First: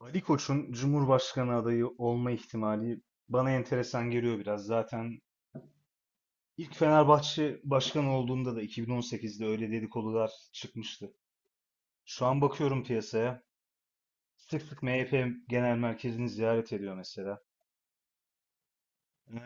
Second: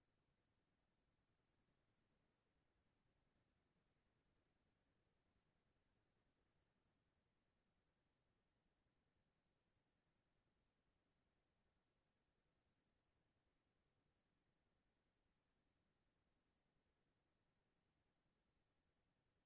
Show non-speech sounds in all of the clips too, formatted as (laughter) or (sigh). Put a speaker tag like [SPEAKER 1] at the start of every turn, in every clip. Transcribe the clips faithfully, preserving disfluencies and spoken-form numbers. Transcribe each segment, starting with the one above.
[SPEAKER 1] Ali Koç'un Cumhurbaşkanı adayı olma ihtimali bana enteresan geliyor biraz. Zaten ilk Fenerbahçe başkanı olduğunda da iki bin on sekizde öyle dedikodular çıkmıştı. Şu an bakıyorum piyasaya. Sık sık M H P Genel Merkezi'ni ziyaret ediyor mesela. Ee,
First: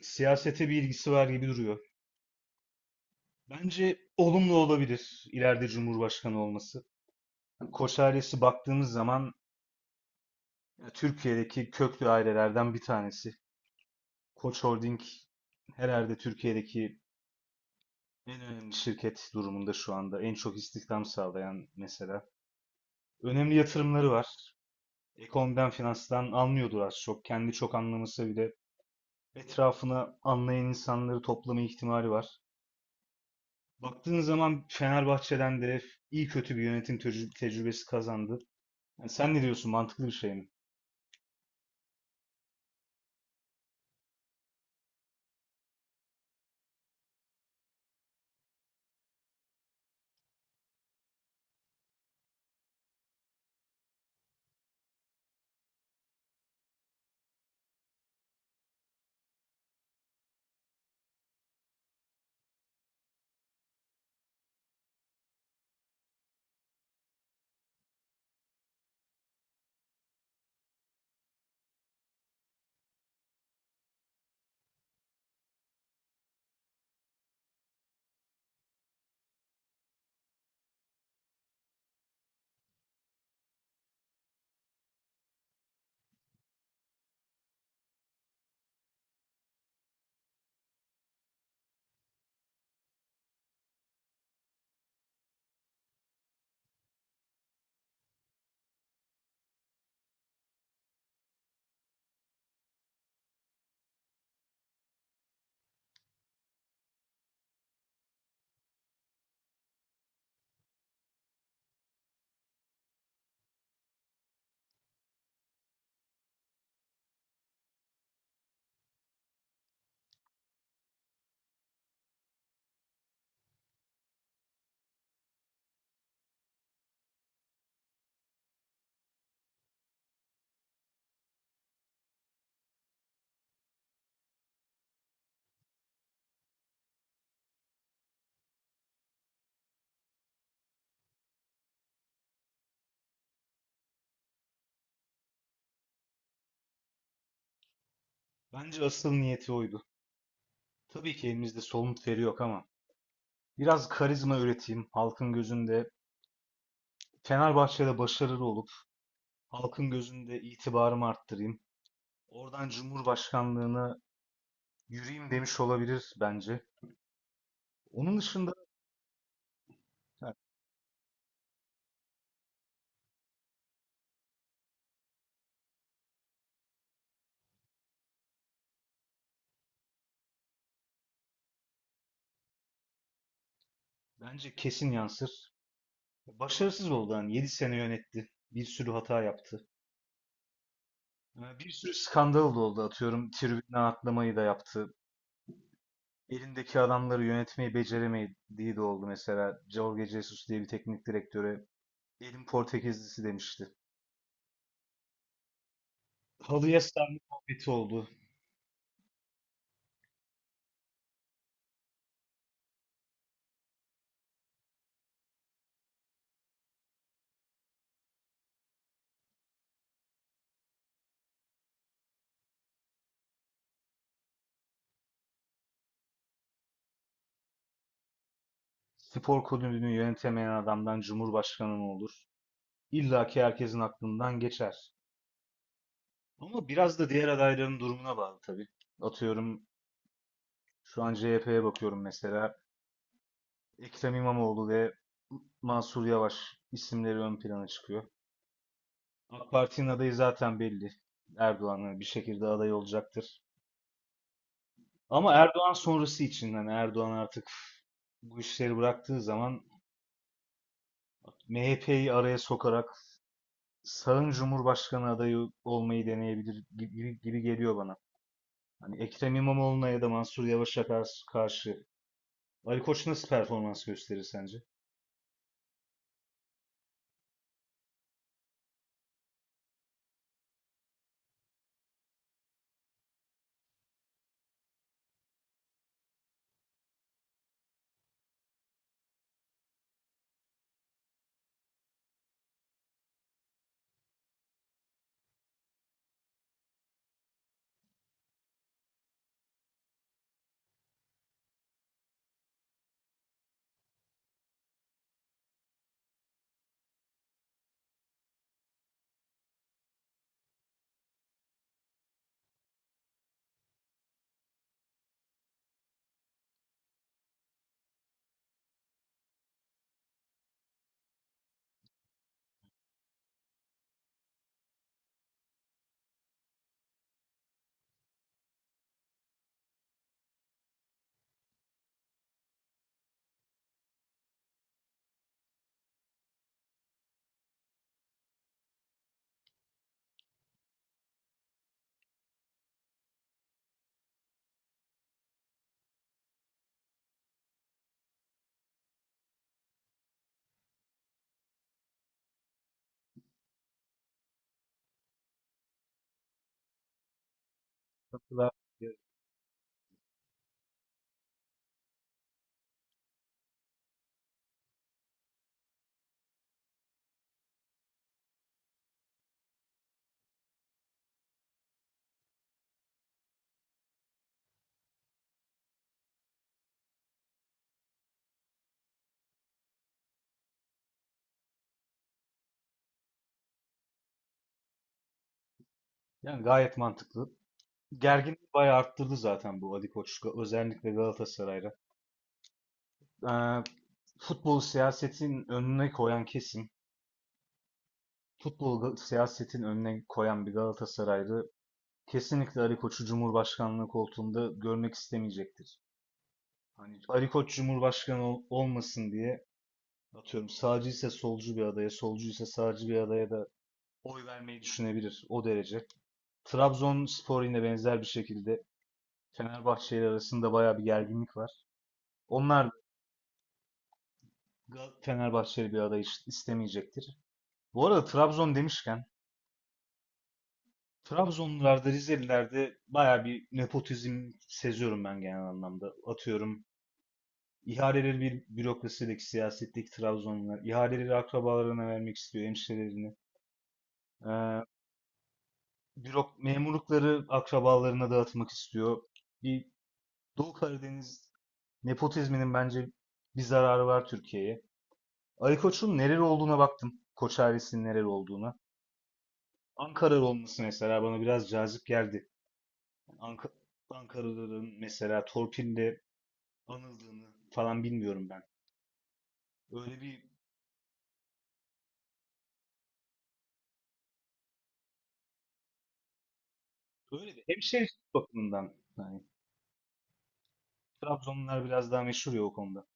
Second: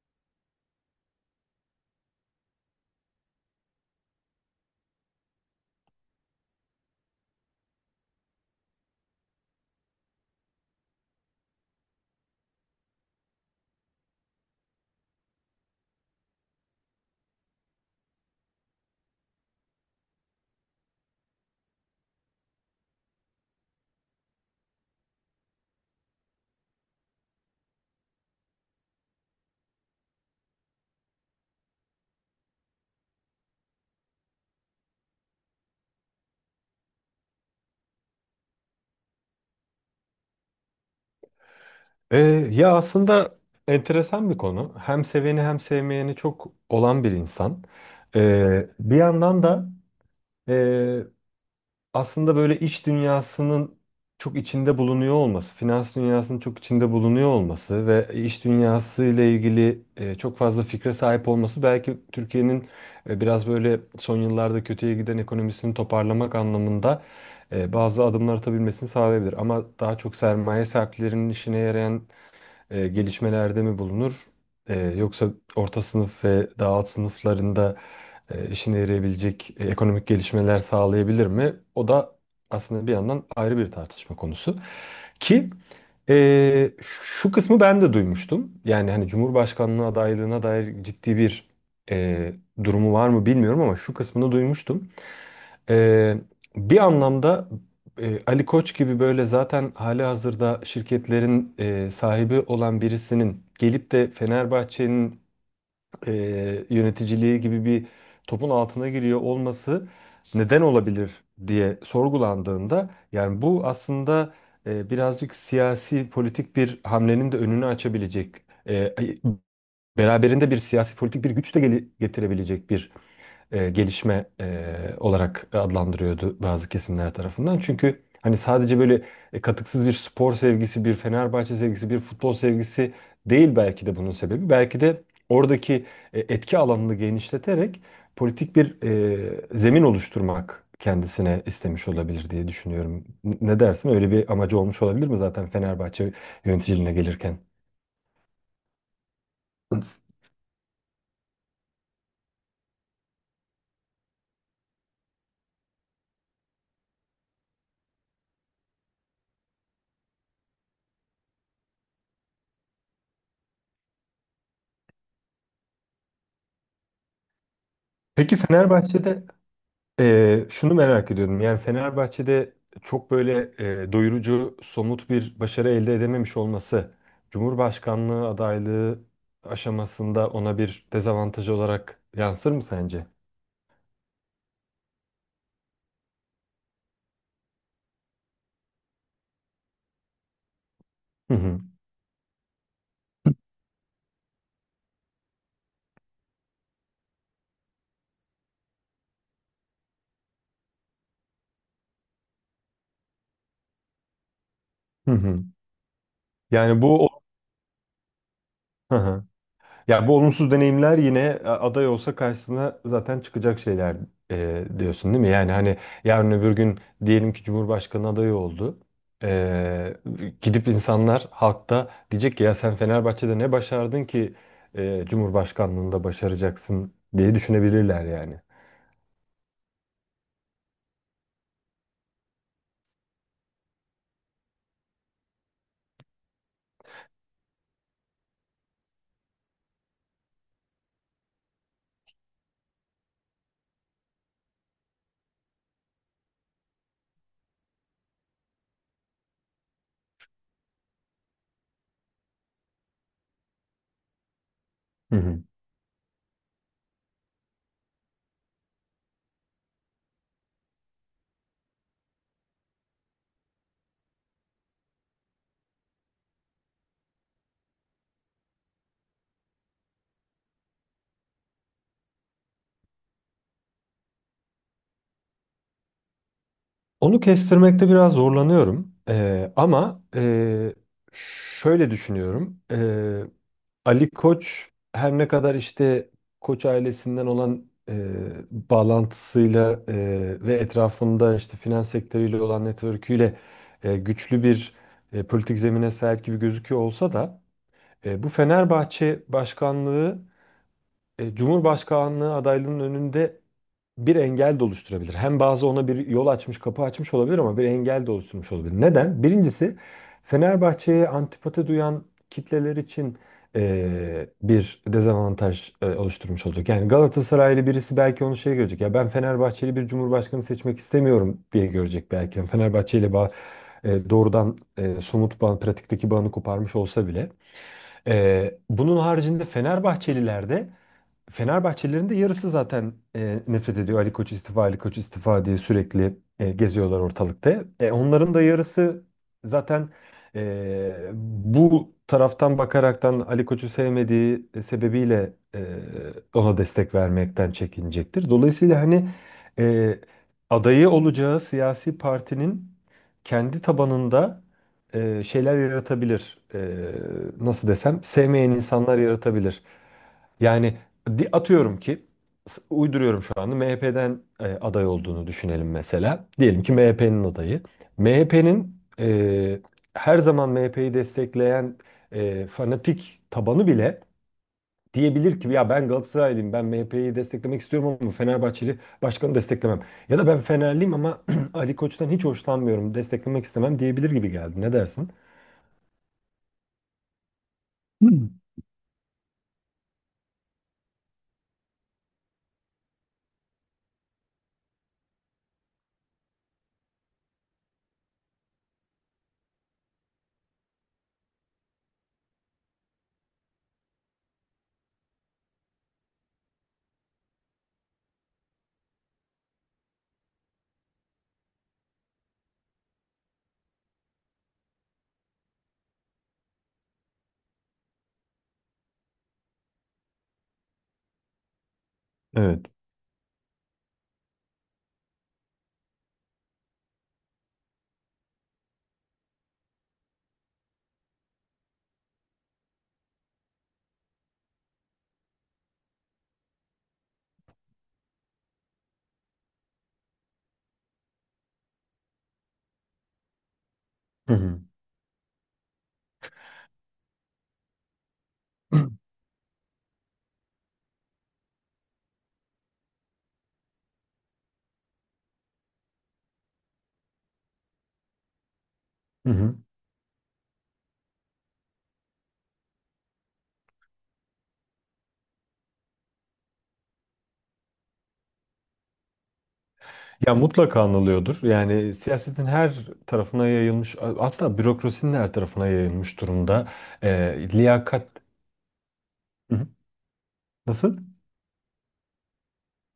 [SPEAKER 1] siyasete bir ilgisi var gibi duruyor. Bence olumlu olabilir ileride Cumhurbaşkanı olması. Koç ailesi baktığımız zaman ya, Türkiye'deki köklü ailelerden bir tanesi. Koç Holding herhalde Türkiye'deki en önemli şirket durumunda şu anda en çok istihdam sağlayan mesela. Önemli yatırımları var. Ekonomiden, finanstan anlıyordur az çok. Kendi çok anlamasa bile etrafına anlayan insanları toplama ihtimali var. Baktığın zaman Fenerbahçe'den de iyi kötü bir yönetim tecrü- tecrübesi kazandı. Yani sen ne diyorsun? Mantıklı bir şey mi?
[SPEAKER 2] Ee, ya aslında enteresan bir konu. Hem seveni hem sevmeyeni çok olan bir insan. Ee, bir yandan da e, aslında böyle iç dünyasının çok içinde bulunuyor olması, finans dünyasının çok içinde bulunuyor olması ve iş dünyası ile ilgili e, çok fazla fikre sahip olması belki Türkiye'nin e, biraz böyle son yıllarda kötüye giden ekonomisini toparlamak anlamında e, bazı adımlar atabilmesini sağlayabilir. Ama daha çok sermaye sahiplerinin işine yarayan e, gelişmelerde mi bulunur? E, yoksa orta sınıf ve daha alt sınıflarında e, işine yarayabilecek e, ekonomik gelişmeler sağlayabilir mi? O da aslında bir yandan ayrı bir tartışma konusu. Ki e, şu kısmı ben de duymuştum. Yani hani Cumhurbaşkanlığı adaylığına dair ciddi bir e, durumu var mı bilmiyorum ama şu kısmını duymuştum. Ee, bir anlamda e, Ali Koç gibi böyle zaten hali hazırda şirketlerin e, sahibi olan birisinin gelip de Fenerbahçe'nin e, yöneticiliği gibi bir topun altına giriyor olması neden olabilir diye sorgulandığında yani bu aslında e, birazcık siyasi politik bir hamlenin de önünü açabilecek e, ay- beraberinde bir siyasi politik bir güç de gele- getirebilecek bir e, gelişme e, olarak adlandırıyordu bazı kesimler tarafından. Çünkü hani sadece böyle e, katıksız bir spor sevgisi, bir Fenerbahçe sevgisi, bir futbol sevgisi değil belki de bunun sebebi. Belki de oradaki e, etki alanını genişleterek politik bir e, zemin oluşturmak kendisine istemiş olabilir diye düşünüyorum. N- Ne dersin? Öyle bir amacı olmuş olabilir mi zaten Fenerbahçe yöneticiliğine gelirken?
[SPEAKER 1] Bence asıl niyeti oydu. Tabii ki elimizde somut veri yok ama biraz karizma üreteyim halkın gözünde. Fenerbahçe'de başarılı olup halkın gözünde itibarımı arttırayım. Oradan Cumhurbaşkanlığına yürüyeyim demiş olabilir bence. Onun
[SPEAKER 2] Peki
[SPEAKER 1] dışında
[SPEAKER 2] Fenerbahçe'de
[SPEAKER 1] ha,
[SPEAKER 2] Ee, şunu merak ediyordum. Yani Fenerbahçe'de çok böyle e, doyurucu, somut bir başarı elde edememiş olması, Cumhurbaşkanlığı adaylığı aşamasında ona bir dezavantaj olarak yansır mı sence?
[SPEAKER 1] bence kesin yansır. Başarısız oldu hani yedi sene yönetti. Bir sürü hata yaptı.
[SPEAKER 2] Hı
[SPEAKER 1] Ee,
[SPEAKER 2] hı.
[SPEAKER 1] Bir sürü skandal da oldu atıyorum. Tribüne atlamayı da yaptı. Elindeki adamları yönetmeyi beceremediği de oldu mesela. Jorge Jesus diye bir teknik direktöre elin Portekizlisi demişti.
[SPEAKER 2] Hı hı.
[SPEAKER 1] Halıya
[SPEAKER 2] Yani bu
[SPEAKER 1] sarma muhabbeti oldu.
[SPEAKER 2] (laughs) ya bu olumsuz deneyimler yine a- aday olsa karşısına zaten çıkacak şeyler e, diyorsun değil mi? Yani hani yarın öbür gün diyelim ki Cumhurbaşkanı adayı oldu. E, Gidip insanlar halkta diyecek ki ya sen Fenerbahçe'de ne başardın ki e, Cumhurbaşkanlığında başaracaksın diye düşünebilirler yani.
[SPEAKER 1] Spor kulübünü yönetemeyen adamdan cumhurbaşkanı mı olur? İlla ki herkesin aklından geçer. Ama biraz da diğer adayların durumuna bağlı tabii. Atıyorum şu an C H P'ye bakıyorum mesela. Ekrem İmamoğlu ve Mansur Yavaş isimleri ön plana çıkıyor. AK Parti'nin adayı zaten belli. Erdoğan'ın bir şekilde aday olacaktır.
[SPEAKER 2] Hı
[SPEAKER 1] Ama
[SPEAKER 2] hı.
[SPEAKER 1] Erdoğan sonrası için yani Erdoğan artık bu işleri bıraktığı zaman M H P'yi araya sokarak sağın Cumhurbaşkanı adayı olmayı deneyebilir gibi, gibi geliyor bana. Hani Ekrem İmamoğlu'na ya da Mansur Yavaş'a karşı, karşı Ali Koç nasıl performans gösterir sence?
[SPEAKER 2] Onu kestirmekte biraz zorlanıyorum. E, ama e, şöyle düşünüyorum. e, Ali Koç her ne kadar işte Koç ailesinden olan e, bağlantısıyla e, ve etrafında işte finans sektörüyle olan network'üyle e, güçlü bir e, politik zemine sahip gibi gözüküyor olsa da e, bu Fenerbahçe başkanlığı e, Cumhurbaşkanlığı adaylığının önünde bir engel de oluşturabilir. Hem bazı ona bir yol açmış, kapı açmış olabilir ama bir engel de oluşturmuş olabilir. Neden? Birincisi Fenerbahçe'ye antipati duyan kitleler için e, bir dezavantaj e, oluşturmuş olacak. Yani Galatasaraylı birisi belki onu şey görecek. Ya ben Fenerbahçeli bir cumhurbaşkanı seçmek istemiyorum diye görecek belki. Yani Fenerbahçe ile bağ, e, doğrudan e, somut bağ, pratikteki bağını koparmış olsa bile. E, bunun haricinde Fenerbahçeliler de Fenerbahçelilerin de yarısı zaten e, nefret ediyor. Ali Koç istifa, Ali Koç istifa diye sürekli e, geziyorlar ortalıkta. E, onların da yarısı zaten e, bu taraftan bakaraktan Ali Koç'u sevmediği e, sebebiyle e, ona destek vermekten çekinecektir. Dolayısıyla hani e, adayı olacağı siyasi partinin kendi tabanında e, şeyler yaratabilir. E, nasıl desem,
[SPEAKER 1] Katılar-
[SPEAKER 2] sevmeyen insanlar yaratabilir. Yani Di- atıyorum ki s- uyduruyorum şu anda M H P'den e, aday olduğunu düşünelim mesela. Diyelim ki M H P'nin adayı. M H P'nin e, her zaman M H P'yi destekleyen e, fanatik tabanı bile diyebilir ki ya ben Galatasaraylıyım, ben M H P'yi desteklemek istiyorum ama Fenerbahçeli başkanı desteklemem. Ya da ben Fenerliyim ama (clears throat) Ali Koç'tan hiç hoşlanmıyorum, desteklemek istemem diyebilir gibi geldi. Ne dersin?
[SPEAKER 1] Yani gayet mantıklı.
[SPEAKER 2] Hmm.
[SPEAKER 1] Gerginliği bayağı arttırdı zaten bu Ali Koç, özellikle Galatasaray'da. Ee, futbolu siyasetin önüne koyan kesim, futbolu ga- siyasetin önüne koyan bir Galatasaraylı kesinlikle Ali Koç'u Cumhurbaşkanlığı koltuğunda görmek istemeyecektir. Hani Ali Koç Cumhurbaşkanı ol- olmasın diye atıyorum sağcı ise solcu bir adaya, solcu ise sağcı bir adaya da oy vermeyi düşünebilir o derece. Trabzonspor yine benzer bir şekilde Fenerbahçe ile arasında bayağı bir gerginlik var.
[SPEAKER 2] Evet.
[SPEAKER 1] Onlar da Fenerbahçeli bir aday is- istemeyecektir. Bu arada Trabzon demişken Trabzonlularda, Rizelilerde bayağı bir nepotizm seziyorum ben genel anlamda. Atıyorum ihaleleri bir bürokrasideki siyasetteki Trabzonlular ihaleleri akrabalarına vermek istiyor, hemşirelerini.
[SPEAKER 2] Hı hı.
[SPEAKER 1] Ee, bürok memurlukları akrabalarına dağıtmak istiyor.
[SPEAKER 2] (clears throat)
[SPEAKER 1] Bir Doğu Karadeniz nepotizminin bence bir zararı var Türkiye'ye. Ali Koç'un nereli olduğuna baktım. Koç ailesinin nereli olduğuna.
[SPEAKER 2] Hı hı.
[SPEAKER 1] Ankaralı olması mesela bana biraz cazip geldi. Ank- Ankaralıların mesela torpille anıldığını falan bilmiyorum ben. Öyle bir
[SPEAKER 2] Ya mutlaka anılıyordur. Yani siyasetin her tarafına yayılmış, hatta bürokrasinin her tarafına yayılmış durumda.
[SPEAKER 1] öyle bir
[SPEAKER 2] Ee, liyakat
[SPEAKER 1] hemşehrilik bakımından yani
[SPEAKER 2] Hı hı. nasıl?
[SPEAKER 1] Trabzonlular biraz daha meşhur ya o konuda.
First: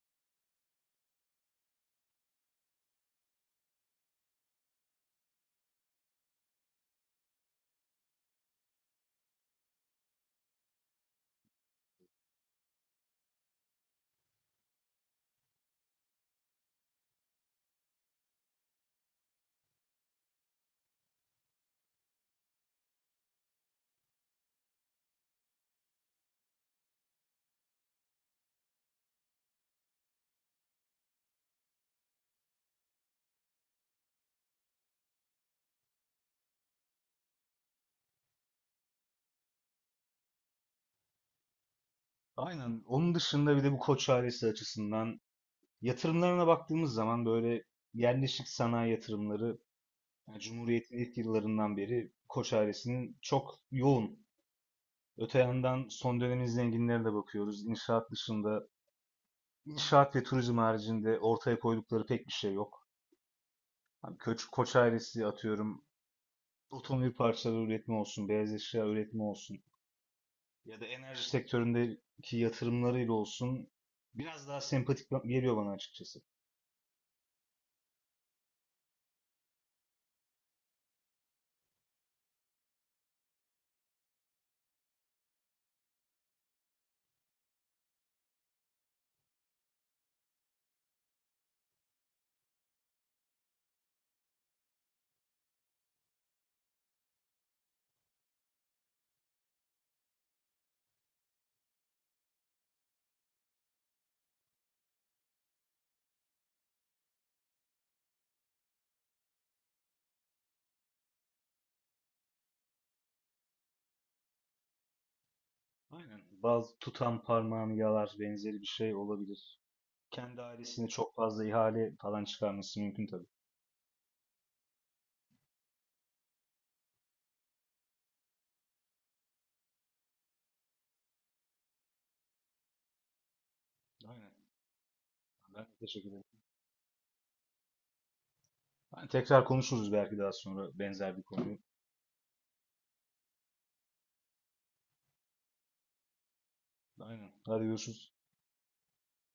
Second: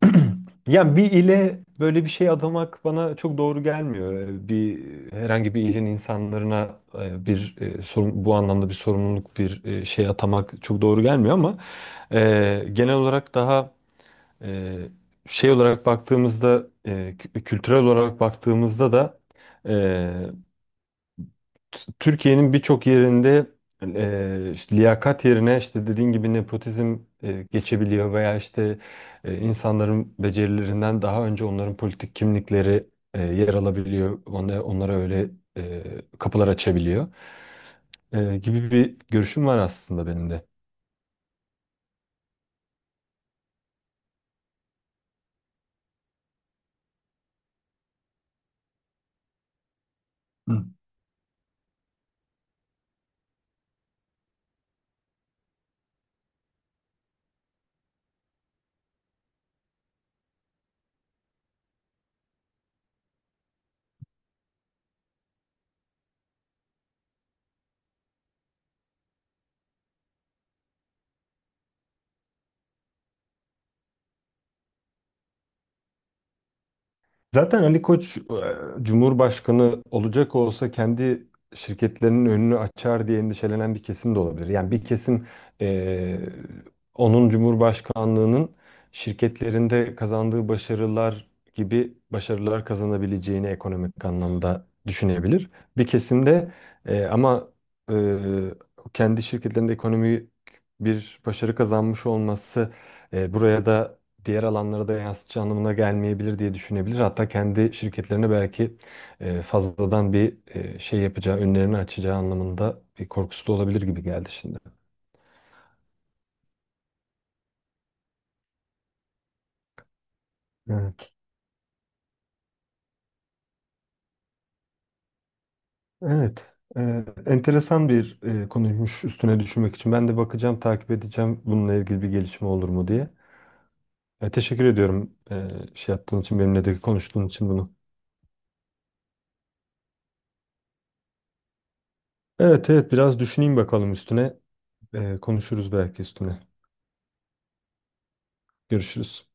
[SPEAKER 2] (clears throat) Yani bir ile böyle bir şey adamak bana çok doğru gelmiyor. Ee, Bir Herhangi bir ilin insanlarına e, bir e, sorun, bu anlamda bir sorumluluk, bir e, şey atamak çok doğru gelmiyor ama e, genel olarak daha e, şey olarak baktığımızda, e, kü- kültürel olarak baktığımızda da. T- Türkiye'nin birçok yerinde e, işte liyakat yerine işte dediğin gibi nepotizm e, geçebiliyor veya işte e, insanların becerilerinden daha önce onların politik kimlikleri e, yer alabiliyor. Onlara, onlara öyle e, kapılar açabiliyor E, gibi bir görüşüm var aslında benim de.
[SPEAKER 1] Aynen. Onun dışında bir de bu Koç ailesi açısından yatırımlarına baktığımız zaman böyle yerleşik sanayi yatırımları yani Cumhuriyet'in ilk yıllarından beri Koç ailesinin çok yoğun. Öte yandan son dönemin zenginlerine de bakıyoruz. İnşaat dışında, inşaat ve turizm haricinde ortaya koydukları pek bir şey yok. Hani Koç, Koç ailesi atıyorum otomobil parçaları üretimi olsun, beyaz eşya üretimi olsun ya da enerji sektöründeki yatırımlarıyla olsun biraz daha sempatik ba- geliyor bana açıkçası.
[SPEAKER 2] Zaten Ali Koç e, Cumhurbaşkanı olacak olsa kendi şirketlerinin önünü açar diye endişelenen bir kesim de olabilir. Yani bir kesim e, onun Cumhurbaşkanlığının şirketlerinde kazandığı başarılar gibi başarılar kazanabileceğini ekonomik anlamda düşünebilir. Bir kesim de e, ama e, kendi şirketlerinde ekonomik bir başarı kazanmış olması e, buraya da diğer alanlara da yansıtacağı anlamına gelmeyebilir diye düşünebilir. Hatta kendi şirketlerine belki e, fazladan bir e, şey yapacağı, önlerini açacağı anlamında bir korkusu da olabilir gibi geldi şimdi.
[SPEAKER 1] Aynen. Bazı tutan parmağını yalar benzeri bir şey olabilir. Kendi ailesini
[SPEAKER 2] Evet.
[SPEAKER 1] çok fazla ihale falan çıkarması mümkün tabii.
[SPEAKER 2] Evet. E, enteresan bir e, konuymuş üstüne düşünmek için. Ben de bakacağım, takip edeceğim bununla ilgili bir gelişme olur mu diye. E,
[SPEAKER 1] Aynen.
[SPEAKER 2] teşekkür ediyorum e,
[SPEAKER 1] Ben
[SPEAKER 2] şey
[SPEAKER 1] teşekkür
[SPEAKER 2] yaptığın
[SPEAKER 1] ederim.
[SPEAKER 2] için, benimle de konuştuğun için bunu.
[SPEAKER 1] Yani tekrar konuşuruz belki daha sonra benzer bir konuyu.
[SPEAKER 2] Evet, evet, biraz düşüneyim bakalım üstüne. E, konuşuruz belki üstüne.
[SPEAKER 1] Aynen. Hadi görüşürüz.
[SPEAKER 2] Görüşürüz.